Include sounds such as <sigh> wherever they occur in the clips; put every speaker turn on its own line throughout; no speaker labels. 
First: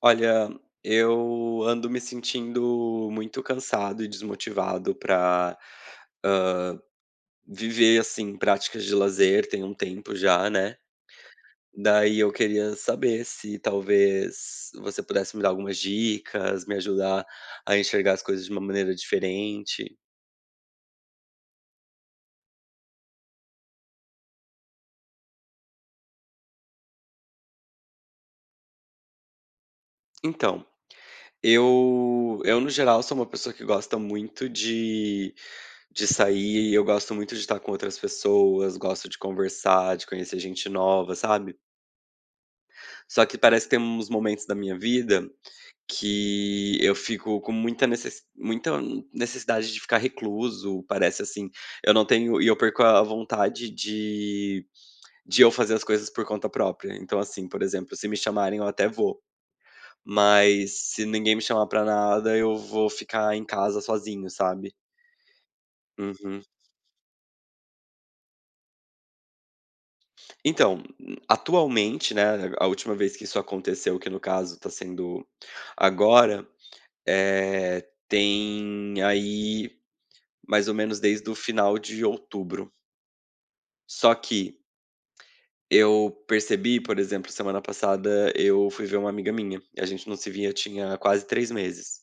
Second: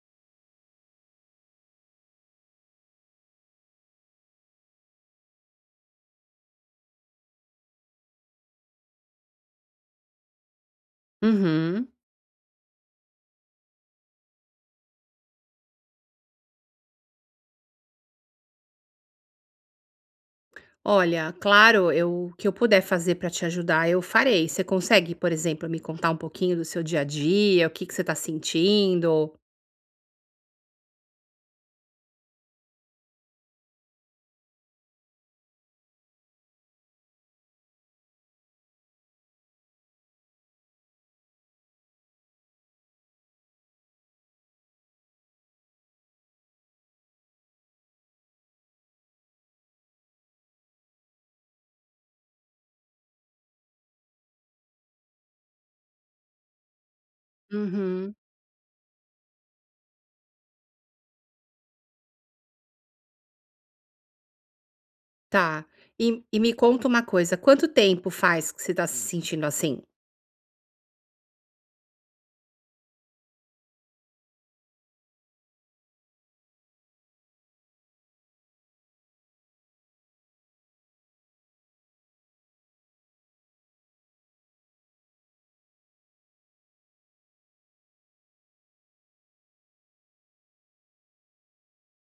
Olha, eu ando me sentindo muito cansado e desmotivado para viver, assim, práticas de lazer, tem um tempo já, né.
Uhum.
Daí eu queria saber se talvez você pudesse me dar algumas dicas, me ajudar a enxergar as coisas de uma maneira diferente.
Olha, claro, eu o que eu puder fazer para te ajudar, eu farei. Você consegue, por exemplo, me contar um pouquinho do seu dia a dia, o que que você está sentindo?
Então, eu no geral sou uma pessoa que gosta muito de sair, eu gosto muito de estar com outras pessoas, gosto de conversar, de conhecer gente nova, sabe? Só que parece que tem uns momentos da minha vida que eu fico com muita necessidade de ficar recluso, parece assim, eu não tenho, e eu perco a vontade de eu fazer as coisas por conta própria. Então, assim, por exemplo, se
Uhum.
me chamarem eu até vou, mas se ninguém me chamar pra nada, eu vou ficar em casa sozinho, sabe.
Tá. E
Uhum.
me conta uma coisa, quanto tempo faz que você está se sentindo assim?
Então, atualmente, né, a última vez que isso aconteceu, que no caso tá sendo agora, Eh, tem aí mais ou menos desde o final de outubro. Só que eu percebi, por exemplo, semana passada eu fui ver uma amiga minha, e a gente não se via tinha quase 3 meses.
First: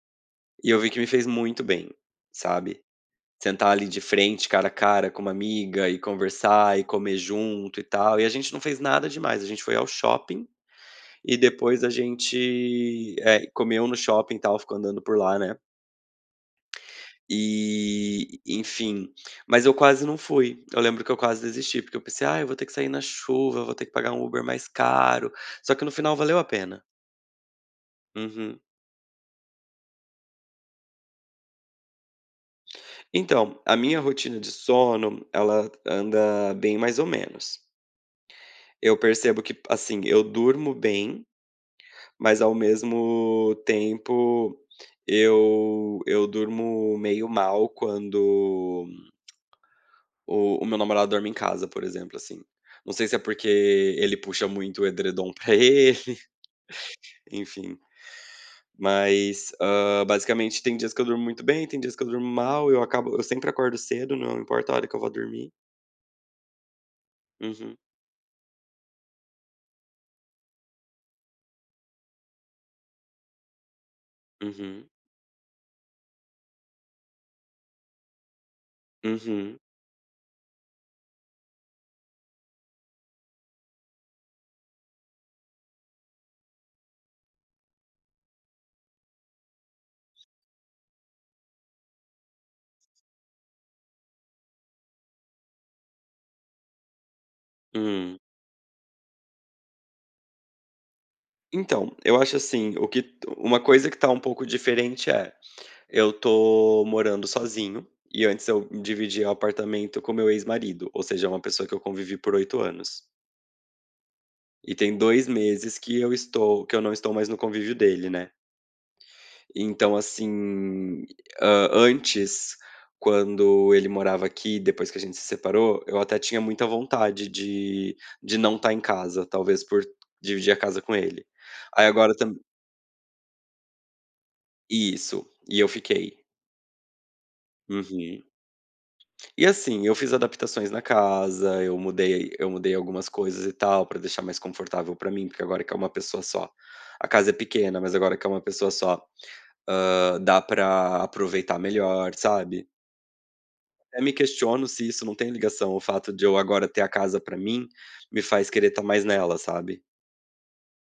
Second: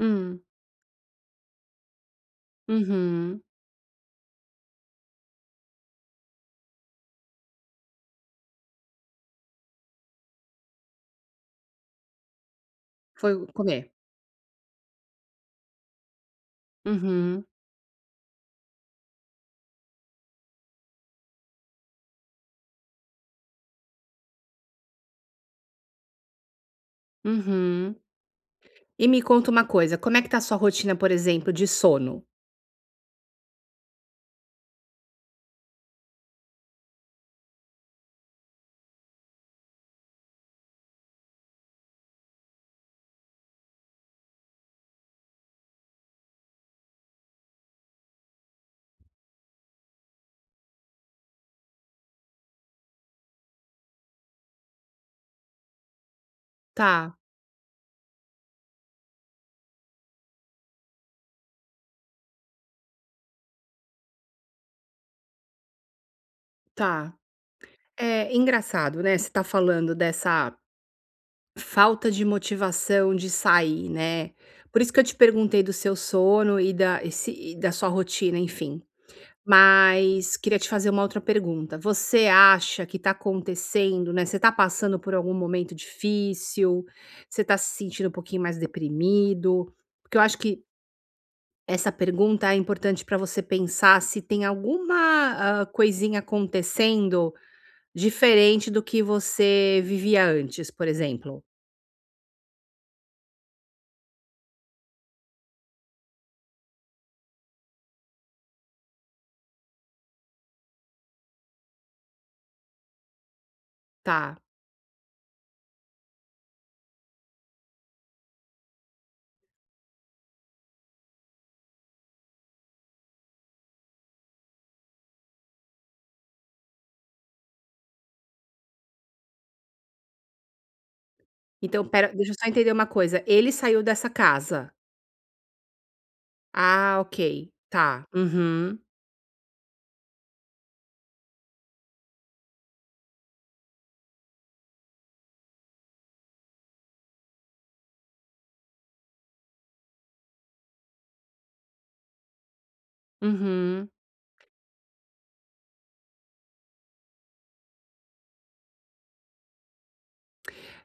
Hum.
E eu vi que me fez muito bem, sabe.
Uhum.
Sentar ali de frente, cara a cara com uma amiga e conversar e comer junto e tal, e a gente não fez nada demais, a gente foi ao shopping e depois a gente,
Foi o comer.
comeu no shopping e tal, ficou andando por lá, né.
Uhum.
E, enfim, mas eu quase não fui. Eu lembro que eu quase desisti, porque eu pensei: "Ah, eu vou ter que sair na chuva, vou ter que pagar um Uber mais caro", só que no final valeu a pena.
Uhum.
Uhum.
E me conta uma coisa, como é que tá a sua rotina, por exemplo, de sono?
Então, a minha rotina de sono, ela anda bem mais ou menos. Eu percebo que, assim, eu durmo bem, mas ao mesmo tempo eu durmo meio mal quando o meu namorado dorme em casa, por exemplo, assim. Não sei se é porque ele puxa muito o edredom pra ele, <laughs>
Tá,
enfim. Mas, basicamente tem dias que eu durmo muito bem, tem dias que eu durmo mal, eu sempre acordo cedo, não importa a hora que eu vou dormir.
tá.
Uhum,
É engraçado, né, você tá falando dessa Falta de motivação de sair, né. Por
uhum,
isso que eu te perguntei do seu sono e da e se e da sua rotina, enfim.
uhum,
Mas queria te fazer uma outra pergunta. Você acha que tá acontecendo, né, você tá passando por algum momento difícil? Você tá se sentindo um pouquinho mais deprimido? Porque eu acho que essa pergunta é importante para você pensar se tem alguma, coisinha acontecendo
hum.
diferente do que você vivia antes, por exemplo.
Então, eu acho assim, o que uma coisa que tá um pouco diferente é, eu tô morando sozinho, e antes eu dividia apartamento com meu ex-marido, ou seja, é uma pessoa que eu convivi por 8 anos.
Tá.
E tem 2 meses que eu não estou mais no convívio dele, né. Então assim, antes, quando ele morava aqui, depois que a gente se separou, eu até tinha muita vontade de não estar em casa, talvez por dividir a casa com ele.
Então
Aí
espera,
agora
deixa eu
também
só entender uma coisa, ele saiu dessa casa?
isso, e eu fiquei.
Ah, ok, tá.
Uhum.
Uhum,
E assim, eu fiz adaptações na casa, eu mudei algumas coisas e tal, pra deixar mais confortável pra mim, porque agora que é uma pessoa só a casa é pequena, mas agora que é uma pessoa só, dá pra aproveitar melhor, sabe.
uhum.
Até me questiono se isso não tem ligação, o fato de eu agora ter a casa pra mim, me faz querer estar mais nela, sabe.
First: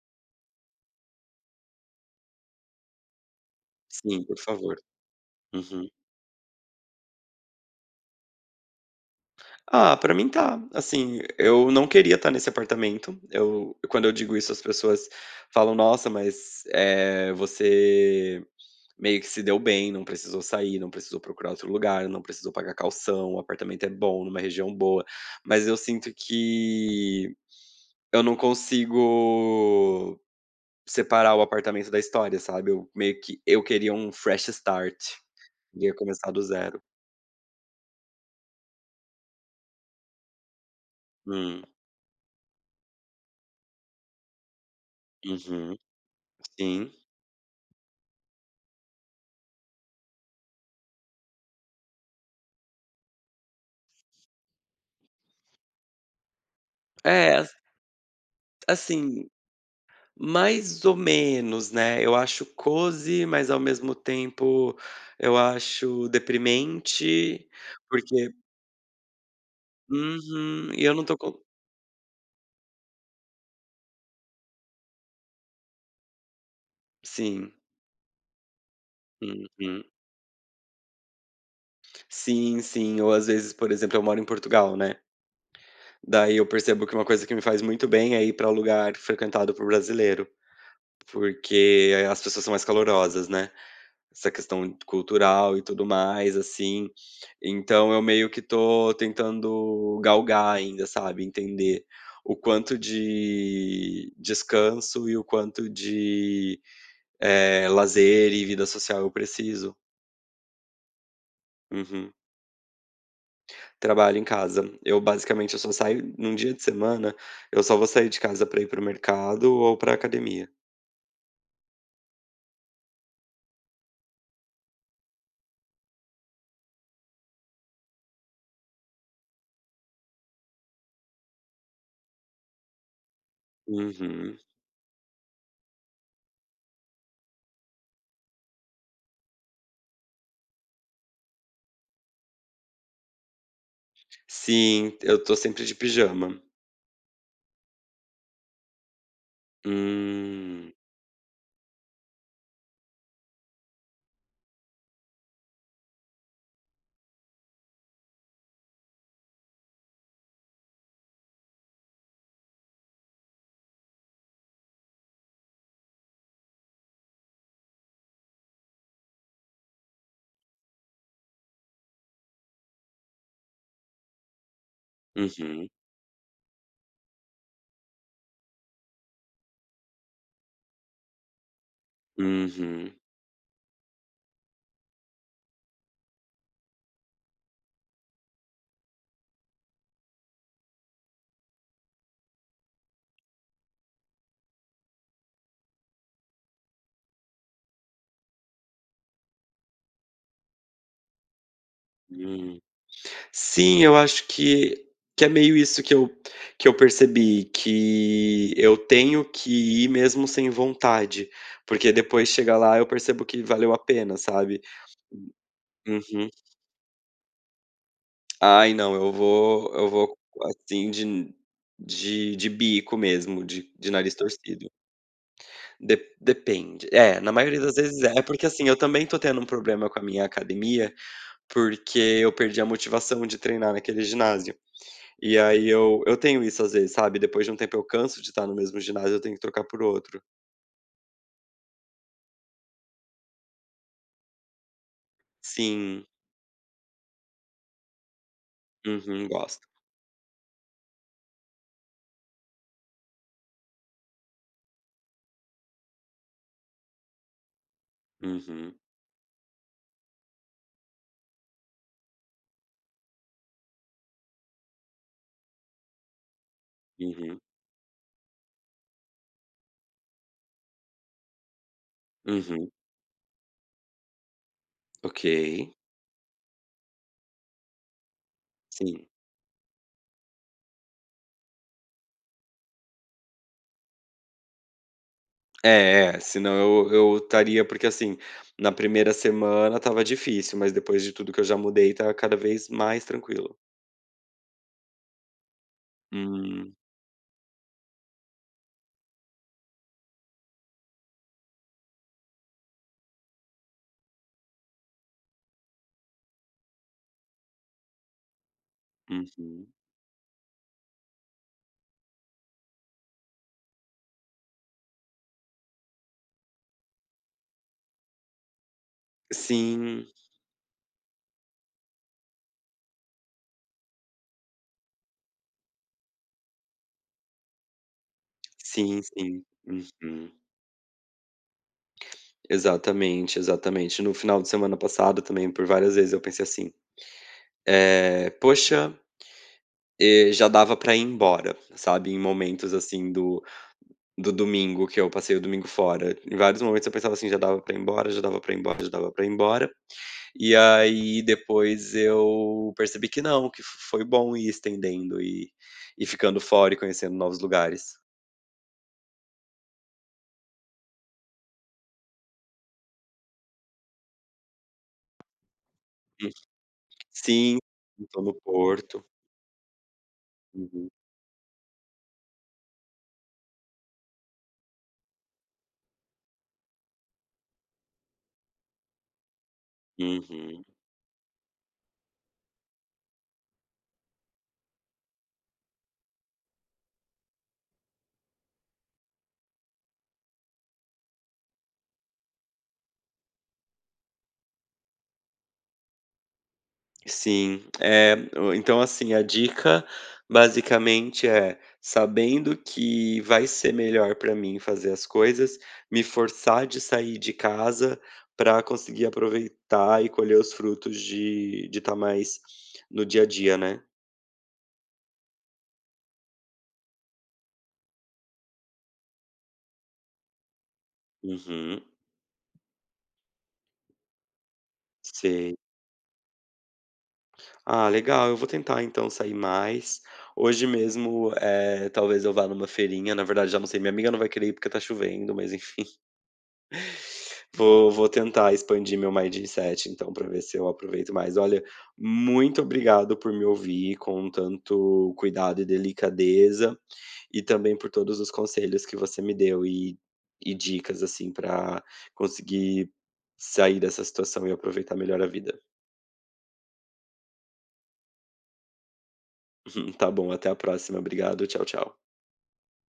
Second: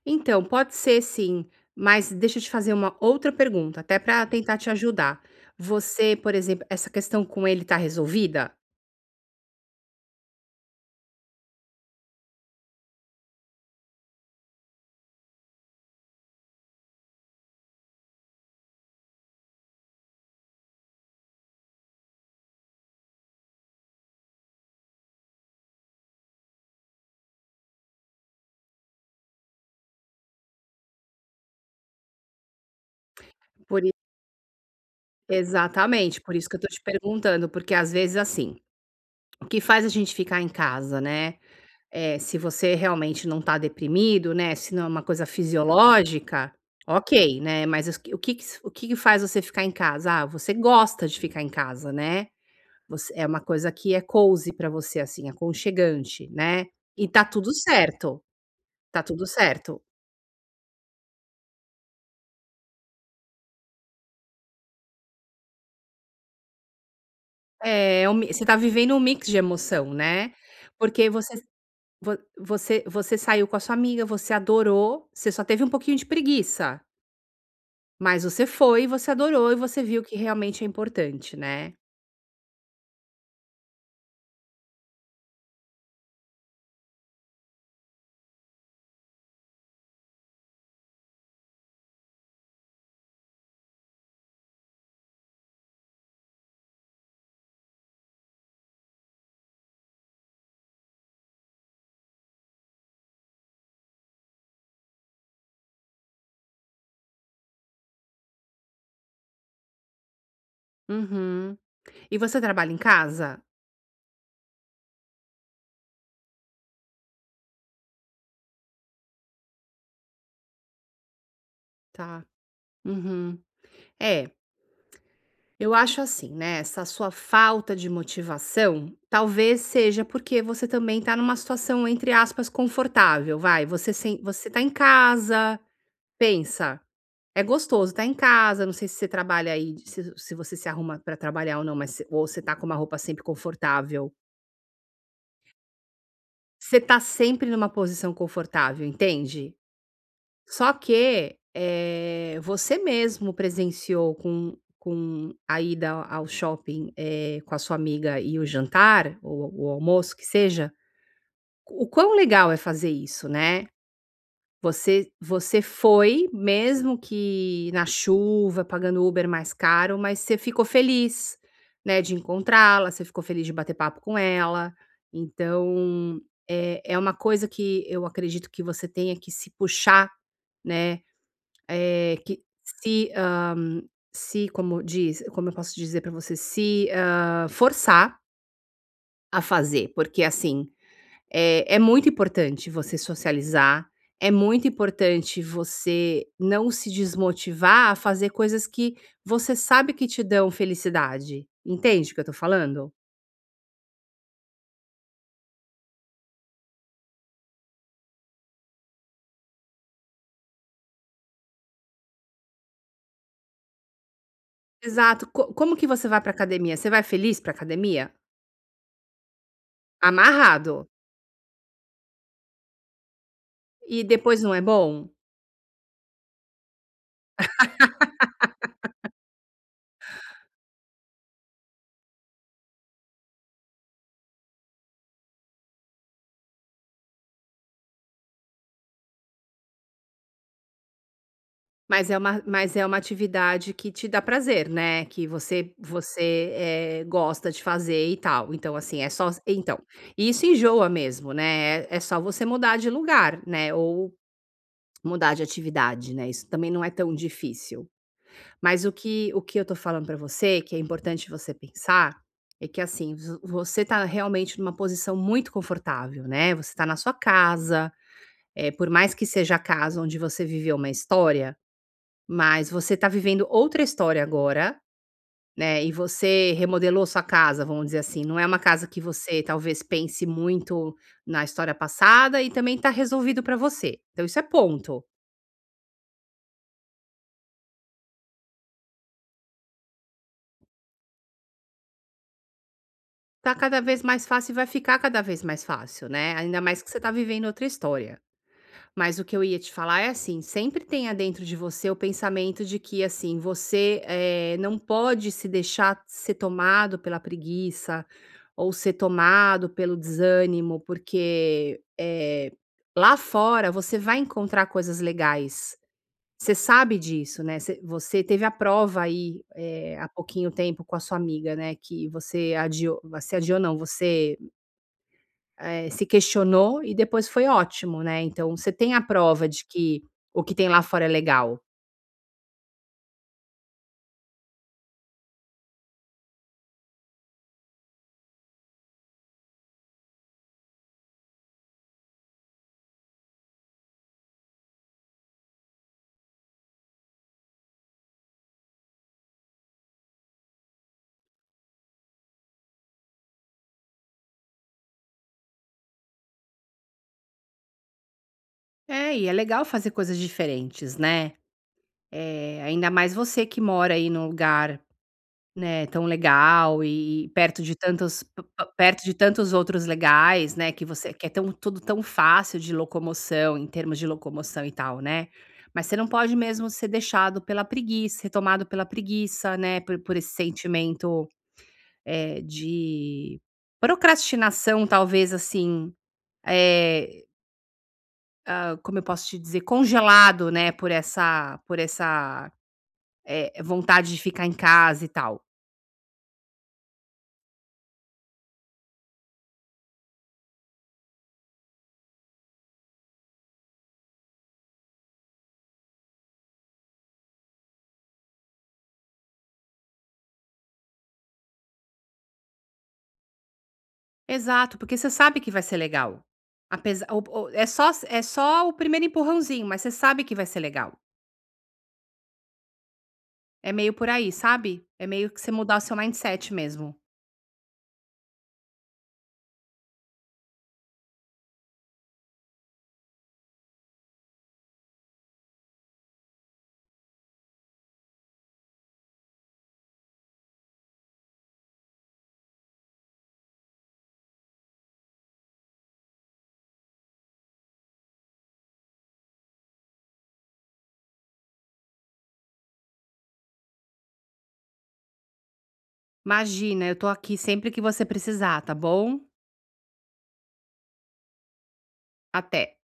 Então, pode ser sim, mas deixa eu te fazer uma outra pergunta, até
Sim,
para
por
tentar te
favor.
ajudar.
Uhum.
Você, por exemplo, essa questão com ele tá resolvida?
Ah, pra mim tá. Assim, eu não queria estar nesse apartamento. Eu Quando eu digo isso, as pessoas falam: "Nossa, mas, você meio que se deu bem, não precisou sair, não precisou procurar outro lugar, não precisou pagar calção, o apartamento é bom, numa região boa". Mas eu sinto que eu não consigo separar o apartamento da história, sabe. Eu meio que eu
Por i
queria um fresh start, queria
Exatamente,
começar
por
do
isso que eu tô te
zero.
perguntando, porque às vezes, assim, o que faz a gente ficar em casa, né.
Hum,
É, se você realmente não está deprimido, né, se não é uma coisa
uhum,
fisiológica,
sim.
ok, né, mas o que que faz você ficar em casa? Ah, você gosta de ficar em casa, né, você é uma coisa que é cozy para você, assim, aconchegante, né, e tá
É,
tudo
as
certo, tá tudo
assim.
certo.
Mais ou menos, né, eu acho cozy, mas ao mesmo tempo eu acho deprimente,
É é um mi
porque,
Você tá vivendo um mix de emoção, né,
uhum, e eu não
porque
tô
você
com,
vo você você saiu com a sua amiga, você adorou, você só teve um pouquinho de preguiça.
sim,
Mas você adorou e você
uhum.
viu que realmente é importante, né.
Sim, sim, ou às vezes, por exemplo, eu moro em Portugal, né, daí eu percebo que uma coisa que me faz muito bem é ir pra lugar frequentado por brasileiro, porque as pessoas são mais calorosas, né. Essa questão cultural e tudo mais, assim. Então eu meio que tô tentando galgar ainda, sabe, entender o quanto de descanso e o quanto de, lazer e vida social eu preciso.
Uhum.
Uhum.
E você trabalha em casa?
Trabalho em casa. Eu, basicamente, eu só saio num dia de semana, eu só vou sair de casa pra ir pro mercado ou pra academia.
Tá. Uhum. É, eu acho assim, né, essa sua falta de motivação, talvez seja porque você também tá numa situação, entre aspas, "confortável", vai, você sem
Uhum.
você tá em casa, pensa, é gostoso tá em casa, não sei se você trabalha aí, se você se arruma pra trabalhar ou não, mas se ou você tá com uma roupa sempre confortável.
Sim, eu tô sempre de pijama.
Você tá sempre numa posição confortável, entende? Só
Hum.
que, você mesmo presenciou com a ida ao shopping, com a sua amiga e o jantar, ou o almoço que seja, o quão legal é fazer isso, né? Você foi, mesmo que na chuva, pagando Uber mais caro, mas você ficou feliz, né, de encontrá-la, você ficou feliz de bater papo com ela,
Uhum,
então, é uma coisa que eu acredito que você tenha que se puxar, né, eh, que
uhum.
se, hã, se, como diz, como eu posso dizer para você, se, forçar a fazer, porque assim é muito importante você socializar, é muito importante você não se desmotivar a fazer coisas que você sabe que te dão felicidade. Entende o que eu tô
Hum.
falando?
Sim, eu acho que é meio isso que eu percebi, que eu tenho que ir mesmo sem vontade, porque depois chega lá eu percebo que valeu a pena, sabe.
Exato. Co Como que você vai
Uhum.
pra academia? Você vai feliz pra academia?
Ai não, eu vou
Amarrado.
assim de bico mesmo, de
E
nariz
depois não é
torcido.
bom?
De depende. É, na maioria das vezes é. É porque assim, eu também tô tendo um problema com a minha academia, porque eu perdi a motivação de treinar naquele ginásio. E aí eu tenho isso às vezes, sabe, depois de um tempo eu canso de estar no mesmo ginásio, eu tenho que trocar por outro.
Mas é uma atividade que te dá prazer, né, que você
Sim.
você, eh, gosta de fazer e tal. Então, assim,
Uhum, gosto.
isso enjoa mesmo, né, é só você mudar de lugar, né, ou mudar de atividade, né, isso também não é tão difícil.
Uhum,
Mas o que eu tô falando pra você, que é importante você pensar, é que, assim, vo você tá realmente numa posição muito confortável, né, você tá na sua
uhum,
casa, por mais que seja a casa onde você viveu uma história, mas
uhum.
você está vivendo outra história agora,
Ok.
né, e você remodelou sua casa, vamos dizer assim, não é uma casa que
Sim.
você talvez pense muito na história passada e também está resolvido para você. Então isso é ponto.
É, é, senão eu estaria porque, assim, na primeira semana estava difícil, mas depois de tudo que eu já mudei, tá cada vez mais
Tá
tranquilo.
cada vez mais fácil e vai ficar cada vez mais fácil, né, ainda
Hum,
mais que você tá vivendo outra história. Mas o que eu ia te falar é assim, sempre tenha dentro de você o pensamento de que assim, você, não pode se deixar ser tomado pela preguiça, ou ser
uhum.
tomado pelo desânimo, porque, lá fora você vai encontrar coisas legais. Você sabe disso, né, você teve a prova aí, há
Sim,
pouquinho tempo com a sua amiga, né, que você adiou não, você se questionou e depois foi ótimo, né, então você tem a
sim, sim.
prova de que
Uhum.
o que tem lá fora é legal.
Exatamente, exatamente. No final de semana passado também, por várias vezes eu pensei assim, é "Poxa". Já dava pra ir embora, sabe, em momentos, assim, do domingo, que eu passei o domingo fora. Em vários momentos eu pensava assim: "Já dava pra ir embora, já dava pra ir embora, já dava pra ir embora". E aí depois eu percebi que não, que fo foi bom ir estendendo e ficando fora e conhecendo novos lugares.
É, e é legal fazer coisas diferentes, né. É ainda mais você que mora aí num lugar. Né, tão
Hum.
legal e
Sim,
perto de tantos
estou no
p p
Porto.
perto de tantos outros legais, né, que
Uhum,
você que é tão tudo tão fácil de locomoção, em termos de locomoção e tal, né. Mas você não pode mesmo ser tomado pela preguiça, né, por esse
uhum.
sentimento, de procrastinação talvez, assim, é como eu posso te dizer, congelado, né, por essa vontade de ficar em casa e tal.
Sim, o então assim, a dica basicamente é, sabendo que vai ser melhor para mim fazer as coisas, me forçar de sair de casa para conseguir aproveitar e colher os frutos de estar mais no dia a dia, né.
Exato, porque você sabe que vai ser legal. Apesar, o é só o primeiro empurrãozinho, mas você sabe que vai ser legal.
Uhum,
É meio por aí, sabe? É meio que você
sei.
mudar o seu mindset mesmo.
Ah, legal, eu vou tentar então sair mais. Hoje mesmo, talvez eu vá numa feirinha, na verdade já não sei, minha amiga não vai querer ir porque tá chovendo, mas vou tentar expandir meu mindset então para ver se eu aproveito mais. Olha, muito obrigado por me ouvir com tanto cuidado e delicadeza, e também por todos os conselhos que você me deu e dicas, assim, para conseguir sair dessa situação e aproveitar melhor a vida.
"Imagina, eu tô aqui sempre que você precisar, tá bom?
<laughs> Tá bom, até a próxima. Obrigado, tchau, tchau.
Até".